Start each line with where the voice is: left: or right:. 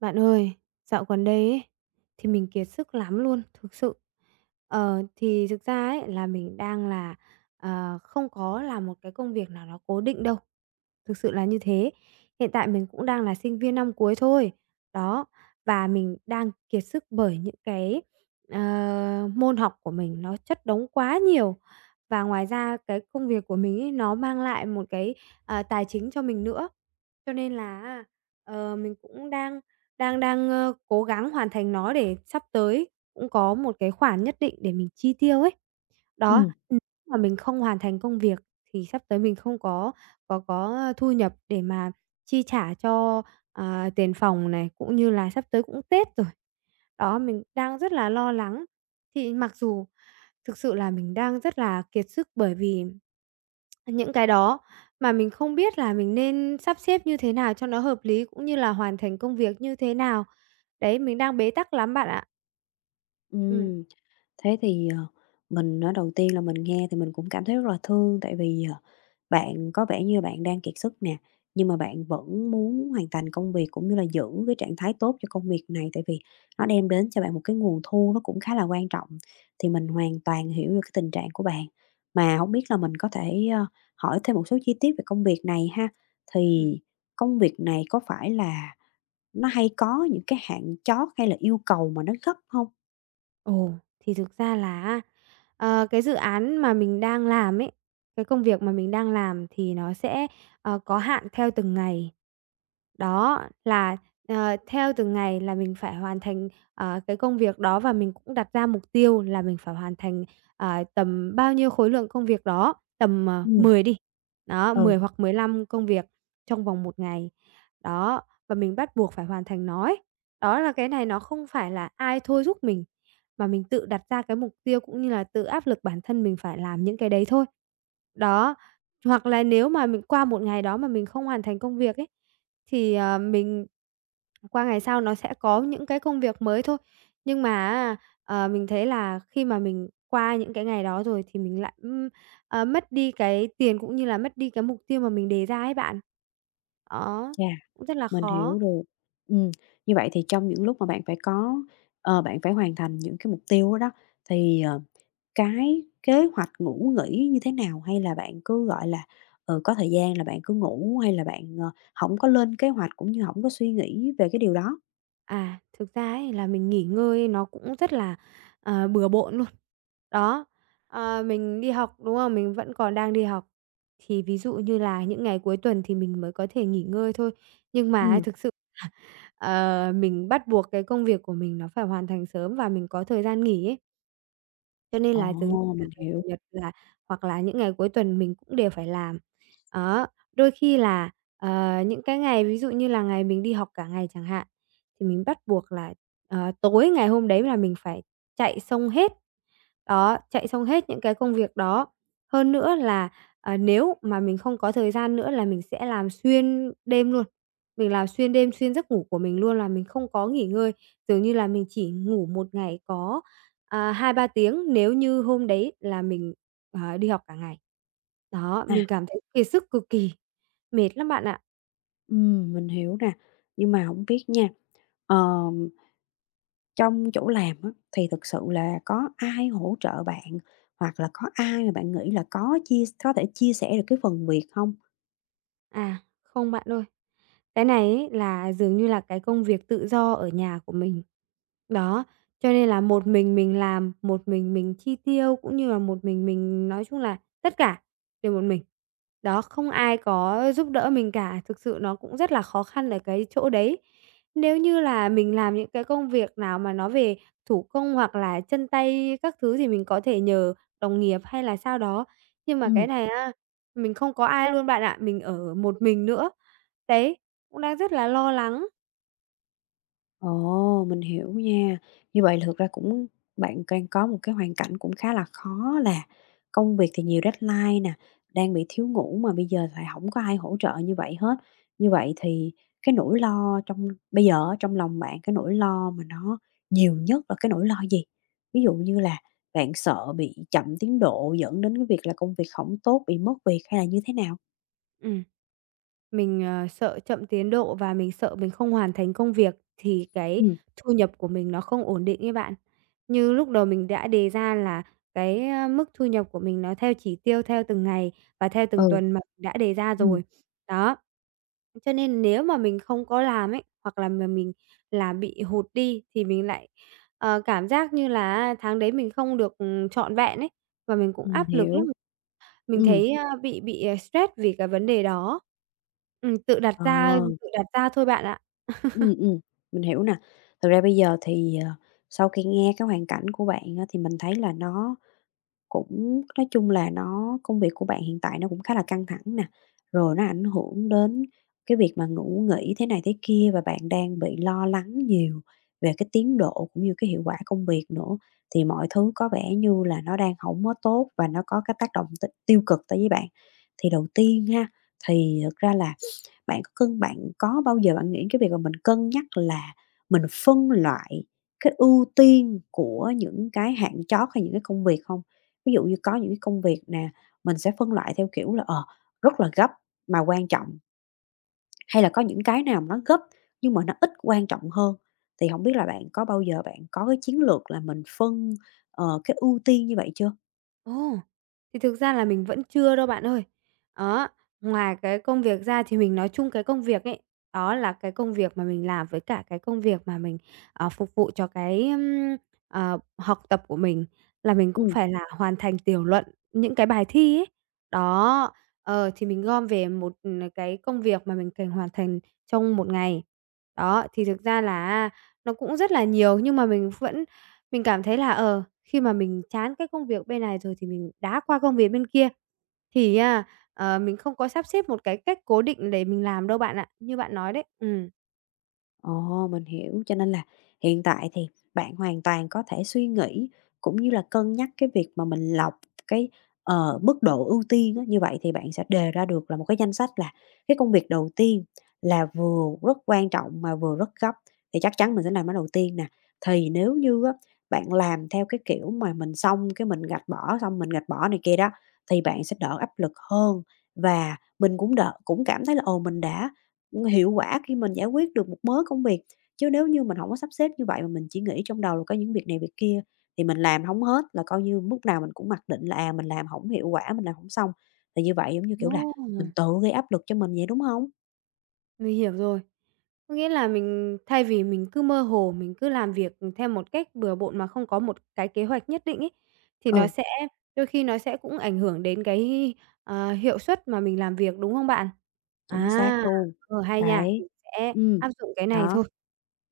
right: Bạn ơi, dạo gần đây ấy, thì mình kiệt sức lắm luôn, thực sự. Thì thực ra ấy là mình đang là, không có là một cái công việc nào nó cố định đâu, thực sự là như thế. Hiện tại mình cũng đang là sinh viên năm cuối thôi, đó, và mình đang kiệt sức bởi những cái, môn học của mình nó chất đống quá nhiều. Và ngoài ra cái công việc của mình ấy, nó mang lại một cái, tài chính cho mình nữa. Cho nên là á, mình cũng đang đang đang, cố gắng hoàn thành nó để sắp tới cũng có một cái khoản nhất định để mình chi tiêu ấy. Đó,
left: Ừm,
right: mà mình không hoàn thành công việc thì sắp tới mình không có thu nhập để mà chi trả cho, tiền phòng này, cũng như là sắp tới cũng Tết rồi. Đó, mình đang rất là lo lắng. Thì mặc dù thực sự là mình đang rất là kiệt sức bởi vì những cái đó mà mình không biết là mình nên sắp xếp như thế nào cho nó hợp lý, cũng như là hoàn thành công việc như thế nào. Đấy, mình đang bế tắc lắm bạn ạ. Ừ.
left: ừm. Thế thì, ờ, mình nói đầu tiên là mình nghe thì mình cũng cảm thấy rất là thương, tại vì, bạn có vẻ như bạn đang kiệt sức nè, nhưng mà bạn vẫn muốn hoàn thành công việc cũng như là giữ cái trạng thái tốt cho công việc này, tại vì nó đem đến cho bạn một cái nguồn thu nó cũng khá là quan trọng. Thì mình hoàn toàn hiểu được cái tình trạng của bạn. Mà không biết là mình có thể, hỏi thêm một số chi tiết về công việc này ha?
right: Ừ.
left: Thì công việc này có phải là nó hay có những cái hạn chót hay là yêu cầu mà nó gấp không?
right: Ồ, thì thực ra là á, cái dự án mà mình đang làm ấy, cái công việc mà mình đang làm thì nó sẽ, có hạn theo từng ngày. Đó, là, theo từng ngày là mình phải hoàn thành, cái công việc đó và mình cũng đặt ra mục tiêu là mình phải hoàn thành, tầm bao nhiêu khối lượng công việc đó, tầm, 10 đi, đó,
left: Ừ,
right: 10 hoặc 15 công việc trong vòng một ngày. Đó, và mình bắt buộc phải hoàn thành nó ấy. Đó là cái này nó không phải là ai thôi giúp mình. Và mình tự đặt ra cái mục tiêu cũng như là tự áp lực bản thân mình phải làm những cái đấy thôi. Đó, hoặc là nếu mà mình qua một ngày đó mà mình không hoàn thành công việc ấy, thì, mình qua ngày sau nó sẽ có những cái công việc mới thôi. Nhưng mà á, mình thấy là khi mà mình qua những cái ngày đó rồi thì mình lại, mất đi cái tiền cũng như là mất đi cái mục tiêu mà mình đề ra ấy bạn. Đó,
left: chà,
right: cũng rất là
left: mình
right: khó.
left: hiểu được. Ừm, như vậy thì trong những lúc mà bạn phải có bạn phải hoàn thành những cái mục tiêu đó đó, thì, cái kế hoạch ngủ nghỉ như thế nào? Hay là bạn cứ, gọi là, ừ, có thời gian là bạn cứ ngủ, hay là bạn, hổng có lên kế hoạch cũng như không có suy nghĩ về cái điều đó?
right: À, thực ra ấy là mình nghỉ ngơi nó cũng rất là, bừa bộn luôn. Đó, mình đi học, đúng không? Mình vẫn còn đang đi học, thì ví dụ như là những ngày cuối tuần thì mình mới có thể nghỉ ngơi thôi. Nhưng mà ấy
left: Ừm,
right: thực sự, mình bắt buộc cái công việc của mình nó phải hoàn thành sớm và mình có thời gian nghỉ ấy. Cho nên là dường như
left: ồ,
right: là
left: mình
right: ngày Chủ
left: hiểu.
right: nhật là hoặc là những ngày cuối tuần mình cũng đều phải làm. Đó, đôi khi là, những cái ngày ví dụ như là ngày mình đi học cả ngày chẳng hạn, thì mình bắt buộc là, tối ngày hôm đấy là mình phải chạy xong hết. Đó, chạy xong hết những cái công việc đó. Hơn nữa là, nếu mà mình không có thời gian nữa là mình sẽ làm xuyên đêm luôn. Mình làm xuyên đêm, xuyên giấc ngủ của mình luôn là mình không có nghỉ ngơi, dường như là mình chỉ ngủ một ngày có 2-3 tiếng nếu như hôm đấy là mình, đi học cả ngày. Đó,
left: À,
right: mình cảm thấy kiệt sức cực kỳ, mệt lắm bạn ạ.
left: mình hiểu nè, nhưng mà không biết nha, ờ trong chỗ làm á, thì thực sự là có ai hỗ trợ bạn, hoặc là có ai mà bạn nghĩ là có thể chia sẻ được cái phần việc hông?
right: À, không bạn ơi. Cái này ấy là dường như là cái công việc tự do ở nhà của mình. Đó, cho nên là một mình làm, một mình chi tiêu, cũng như là một mình nói chung là tất cả đều một mình. Đó, không ai có giúp đỡ mình cả, thực sự nó cũng rất là khó khăn ở cái chỗ đấy. Nếu như là mình làm những cái công việc nào mà nó về thủ công hoặc là chân tay các thứ thì mình có thể nhờ đồng nghiệp hay là sao đó, nhưng mà cái
left: Ừm.
right: này á mình không có ai luôn bạn ạ, mình ở một mình nữa. Đấy, cũng đang rất là lo lắng.
left: Ồ, mình hiểu nha. Như vậy là thực ra cũng bạn đang có một cái hoàn cảnh cũng khá là khó là công việc thì nhiều deadline nè, đang bị thiếu ngủ mà bây giờ lại không có ai hỗ trợ như vậy hết. Như vậy thì cái nỗi lo trong bây giờ á, trong lòng bạn, cái nỗi lo mà nó nhiều nhất là cái nỗi lo gì? Ví dụ như là bạn sợ bị chậm tiến độ dẫn đến cái việc là công việc không tốt, bị mất việc hay là như thế nào?
right: Ừm, mình, sợ chậm tiến độ và mình sợ mình không hoàn thành công việc thì cái
left: Ừ,
right: thu nhập của mình nó không ổn định ấy bạn. Như lúc đầu mình đã đề ra là cái, mức thu nhập của mình nó theo chỉ tiêu theo từng ngày và theo
left: ừ,
right: từng tuần mà mình đã đề ra
left: ừm,
right: rồi. Đó. Cho nên nếu mà mình không có làm ấy, hoặc là mà mình làm bị hụt đi thì mình lại, cảm giác như là tháng đấy mình không được, trọn vẹn ấy, và mình cũng
left: mình
right: áp lực lắm.
left: hiểu.
right: Mình
left: Ừ,
right: thấy, bị, stress vì cái vấn đề đó. Ừm, tự đặt
left: ờ.
right: ra tự đặt ra thôi bạn ạ.
left: Ừ, mình hiểu nè. Thực ra bây giờ thì, sau khi nghe cái hoàn cảnh của bạn á, thì mình thấy là nó cũng nói chung là nó công việc của bạn hiện tại nó cũng khá là căng thẳng nè, rồi nó ảnh hưởng đến cái việc mà ngủ nghỉ thế này thế kia và bạn đang bị lo lắng nhiều về cái tiến độ cũng như cái hiệu quả công việc nữa, thì mọi thứ có vẻ như là nó đang không có tốt và nó có cái tác động tiêu cực tới với bạn. Thì đầu tiên ha, thì thực ra là bạn có bao giờ bạn nghĩ cái việc mà mình cân nhắc là mình phân loại cái ưu tiên của những cái hạn chót hay những cái công việc không? Ví dụ như có những cái công việc nè, mình sẽ phân loại theo kiểu là, rất là gấp mà quan trọng, hay là có những cái nào mà nó gấp nhưng mà nó ít quan trọng hơn. Thì không biết là bạn có cái chiến lược là mình phân, cái ưu tiên như vậy chưa?
right: Ồ! Thì thực ra là mình vẫn chưa đâu bạn ơi. Đó, ngoài cái công việc ra thì mình nói chung cái công việc ấy, đó là cái công việc mà mình làm với cả cái công việc mà mình, phục vụ cho cái, học tập của mình là mình cũng
left: Ừ,
right: phải là hoàn thành tiểu luận những cái bài thi ấy. Đó, thì mình gom về một, cái công việc mà mình cần hoàn thành trong một ngày. Đó, thì thực ra là nó cũng rất là nhiều nhưng mà mình cảm thấy là, khi mà mình chán cái công việc bên này rồi thì mình đá qua công việc bên kia, thì mình không có sắp xếp một cái cách cố định để mình làm đâu bạn ạ, như bạn nói đấy. Ừm.
left: ồ, mình hiểu. Cho nên là hiện tại thì bạn hoàn toàn có thể suy nghĩ cũng như là cân nhắc cái việc mà mình lọc cái, mức độ ưu tiên á, như vậy thì bạn sẽ đề ra được là một cái danh sách là cái công việc đầu tiên là vừa rất quan trọng mà vừa rất gấp thì chắc chắn mình sẽ làm nó đầu tiên nè. Thì nếu như á, bạn làm theo cái kiểu mà mình xong cái mình gạch bỏ, xong mình gạch bỏ này kia đó, thì bạn sẽ đỡ áp lực hơn và mình cũng đỡ cũng cảm thấy là, ồ, mình đã hiệu quả khi mình giải quyết được một mớ công việc, chứ nếu như mình không có sắp xếp như vậy mà mình chỉ nghĩ trong đầu là có những việc này việc kia, thì mình làm không hết là coi như lúc nào mình cũng mặc định là, à, mình làm không hiệu quả, mình làm không xong. Thì như vậy, giống như kiểu là,
right: Ồ!
left: mình tự gây áp lực cho mình vậy, đúng không?
right: Mình hiểu rồi. Có nghĩa là mình thay vì mình cứ mơ hồ, mình cứ làm việc, theo một cách bừa bộn mà không có một cái kế hoạch nhất định ấy, thì nó
left: Ừ.
right: sẽ đôi khi nó sẽ cũng ảnh hưởng đến cái, hiệu suất mà mình làm việc, đúng không bạn?
left: Chính xác
right: À,
left: luôn.
right: hay nha,
left: Đấy.
right: mình sẽ
left: Ừm,
right: áp dụng cái này
left: đó.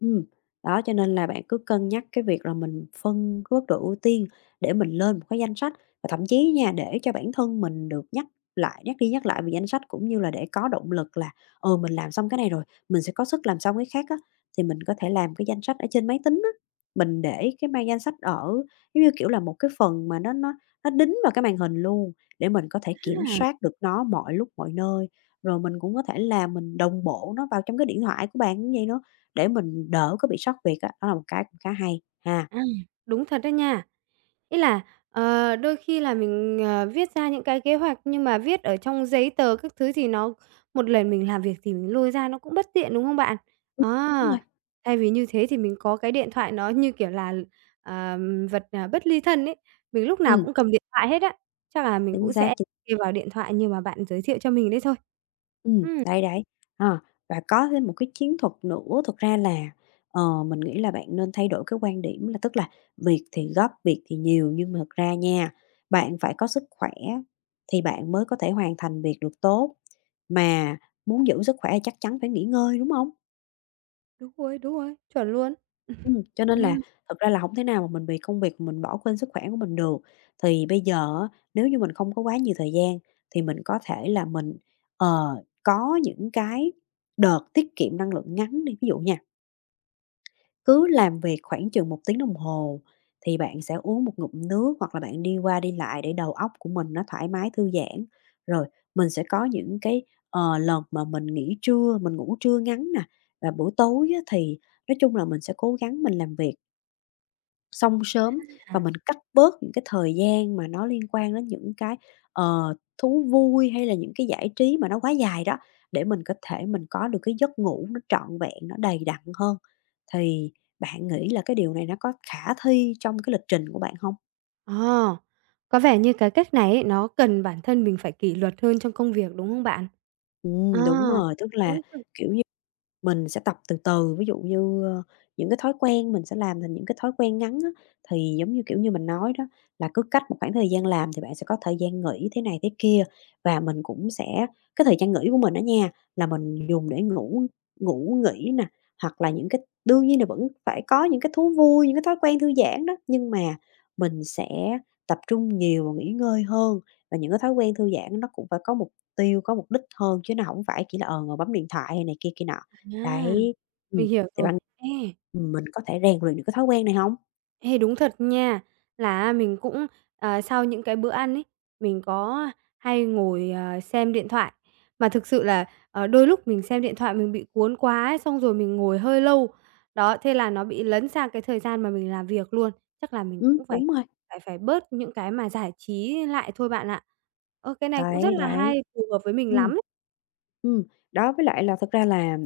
left: Ừm, đó, cho nên là bạn cứ cân nhắc cái việc là mình phân cái mức độ ưu tiên để mình lên một cái danh sách và thậm chí nha, để cho bản thân mình được nhắc lại, nhắc đi nhắc lại về danh sách cũng như là để có động lực là, ừ, mình làm xong cái này rồi, mình sẽ có sức làm xong cái khác á, thì mình có thể làm cái danh sách ở trên máy tính á. Mình để cái mang danh sách ở giống như, kiểu là, một cái phần mà nó đính vào cái màn hình luôn để mình có thể kiểm
right: thôi.
left: soát được nó mọi lúc mọi nơi. Rồi mình cũng có thể là mình đồng bộ nó vào trong cái điện thoại của bạn cũng vậy nữa, để mình đỡ có bị sót việc á, đó là một cái cũng khá hay ha.
right: À, đúng thật đó nha. Ý là, đôi khi là mình, viết ra những cái kế hoạch nhưng mà viết ở trong giấy tờ các thứ thì nó một lần mình làm việc thì mình lôi ra nó cũng bất tiện, đúng không bạn?
left: Ừm, đúng
right: À,
left: rồi.
right: thay vì như thế thì mình có cái điện thoại nó, như kiểu là, ờ, vật, bất ly thân ấy, mình lúc nào
left: Ừm,
right: cũng cầm điện thoại hết á, chắc là mình cũng
left: chính xác,
right: sẽ
left: chính
right: kê vào điện thoại như mà bạn giới thiệu cho mình đấy thôi. Ừm.
left: đấy, đấy. Ờ, và có thêm một cái chiến thuật nữa thực ra là, mình nghĩ là bạn nên thay đổi cái quan điểm là tức là việc thì gấp, việc thì nhiều nhưng mà thực ra nha, bạn phải có sức khỏe thì bạn mới có thể hoàn thành việc được tốt, mà muốn giữ sức khỏe chắc chắn phải nghỉ ngơi, đúng không?
right: Đúng rồi, chuẩn luôn.
left: Cho nên
right: Ừm,
left: là thật ra là hổng thể nào mà mình vì công việc mà mình bỏ quên sức khỏe của mình được. Thì bây giờ á, nếu như mình không có quá nhiều thời gian thì mình có thể là mình, ờ, có những cái đợt tiết kiệm năng lượng ngắn đi, ví dụ nha, cứ làm việc khoảng chừng một tiếng đồng hồ thì bạn sẽ uống một ngụm nước hoặc là bạn đi qua đi lại để đầu óc của mình nó thoải mái thư giãn. Rồi mình sẽ có những cái, lần mà mình nghỉ trưa, mình ngủ trưa ngắn nè, và buổi tối á thì nói chung là mình sẽ cố gắng mình làm việc xong sớm và
right: à.
left: mình cắt bớt những cái thời gian mà nó liên quan đến những cái, ờ, thú vui hay là những cái giải trí mà nó quá dài đó, để mình có thể mình có được cái giấc ngủ nó trọn vẹn, nó đầy đặn hơn. Thì bạn nghĩ là cái điều này nó có khả thi trong cái lịch trình của bạn không?
right: Ờ, có vẻ như cái cách này ấy, nó cần bản thân mình phải kỷ luật hơn trong công việc, đúng không bạn? À,
left: Đúng rồi, tức là,
right: đúng rồi,
left: kiểu mình sẽ tập từ từ, ví dụ như, những cái thói quen mình sẽ làm thành những cái thói quen ngắn á, thì giống như, kiểu như, mình nói đó, là cứ cách một khoảng thời gian làm thì bạn sẽ có thời gian nghỉ thế này thế kia. Và mình cũng sẽ cái thời gian nghỉ của mình đó nha, là mình dùng để ngủ ngủ nghỉ nè, hoặc là những cái đương nhiên là vẫn phải có những cái thú vui, những cái thói quen thư giãn đó, nhưng mà mình sẽ tập trung nhiều vào nghỉ ngơi hơn. Và những cái thói quen thư giãn nó cũng phải có mục tiêu, có mục đích hơn, chứ nó không phải chỉ là, ngồi bấm điện thoại hay này kia kia nọ.
right: à,
left: Đấy, ừm,
right: mình hiểu
left: thì
right: rồi.
left: bạn
right: Ê
left: mình có thể rèn luyện được cái thói quen này hông?
right: Ê, đúng thật nha, là mình cũng, sau những cái bữa ăn ấy, mình có hay ngồi, xem điện thoại. Mà thực sự là, đôi lúc mình xem điện thoại mình bị cuốn quá ấy, xong rồi mình ngồi hơi lâu. Đó, thế là nó bị lấn sang cái thời gian mà mình làm việc luôn. Chắc là mình cũng phải
left: Đúng rồi.
right: phải phải bớt những cái mà giải trí lại thôi bạn ạ. Cái này cũng rất
left: Đấy,
right: là
left: đấy.
right: hay, phù hợp với mình
left: Ừm.
right: lắm.
left: Ừm, đó, với lại là thật ra là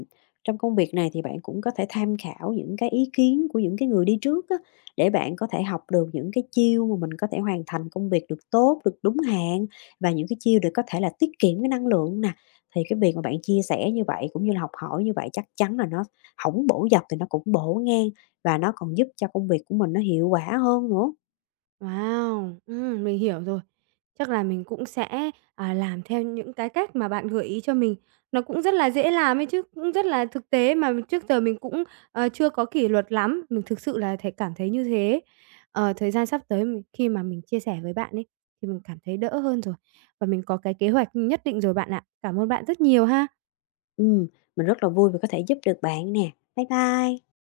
left: trong công việc này thì bạn cũng có thể tham khảo những cái ý kiến của những cái người đi trước á, để bạn có thể học được những cái chiêu mà mình có thể hoàn thành công việc được tốt, được đúng hạn và những cái chiêu để có thể là tiết kiệm cái năng lượng nè. Thì cái việc mà bạn chia sẻ như vậy cũng như là học hỏi như vậy chắc chắn là nó hổng bổ dọc thì nó cũng bổ ngang và nó còn giúp cho công việc của mình nó hiệu quả hơn nữa.
right: Wow! Mình hiểu rồi. Chắc là mình cũng sẽ, làm theo những cái cách mà bạn gợi ý cho mình. Nó cũng rất là dễ làm ấy chứ, cũng rất là thực tế mà trước giờ mình cũng, chưa có kỷ luật lắm, mình thực sự là thấy cảm thấy như thế. Thời gian sắp tới mình khi mà mình chia sẻ với bạn ấy, thì mình cảm thấy đỡ hơn rồi, và mình có cái kế hoạch nhất định rồi bạn ạ. Cảm ơn bạn rất nhiều ha!
left: Ừm, mình rất là vui vì có thể giúp được bạn nè. Bye bye.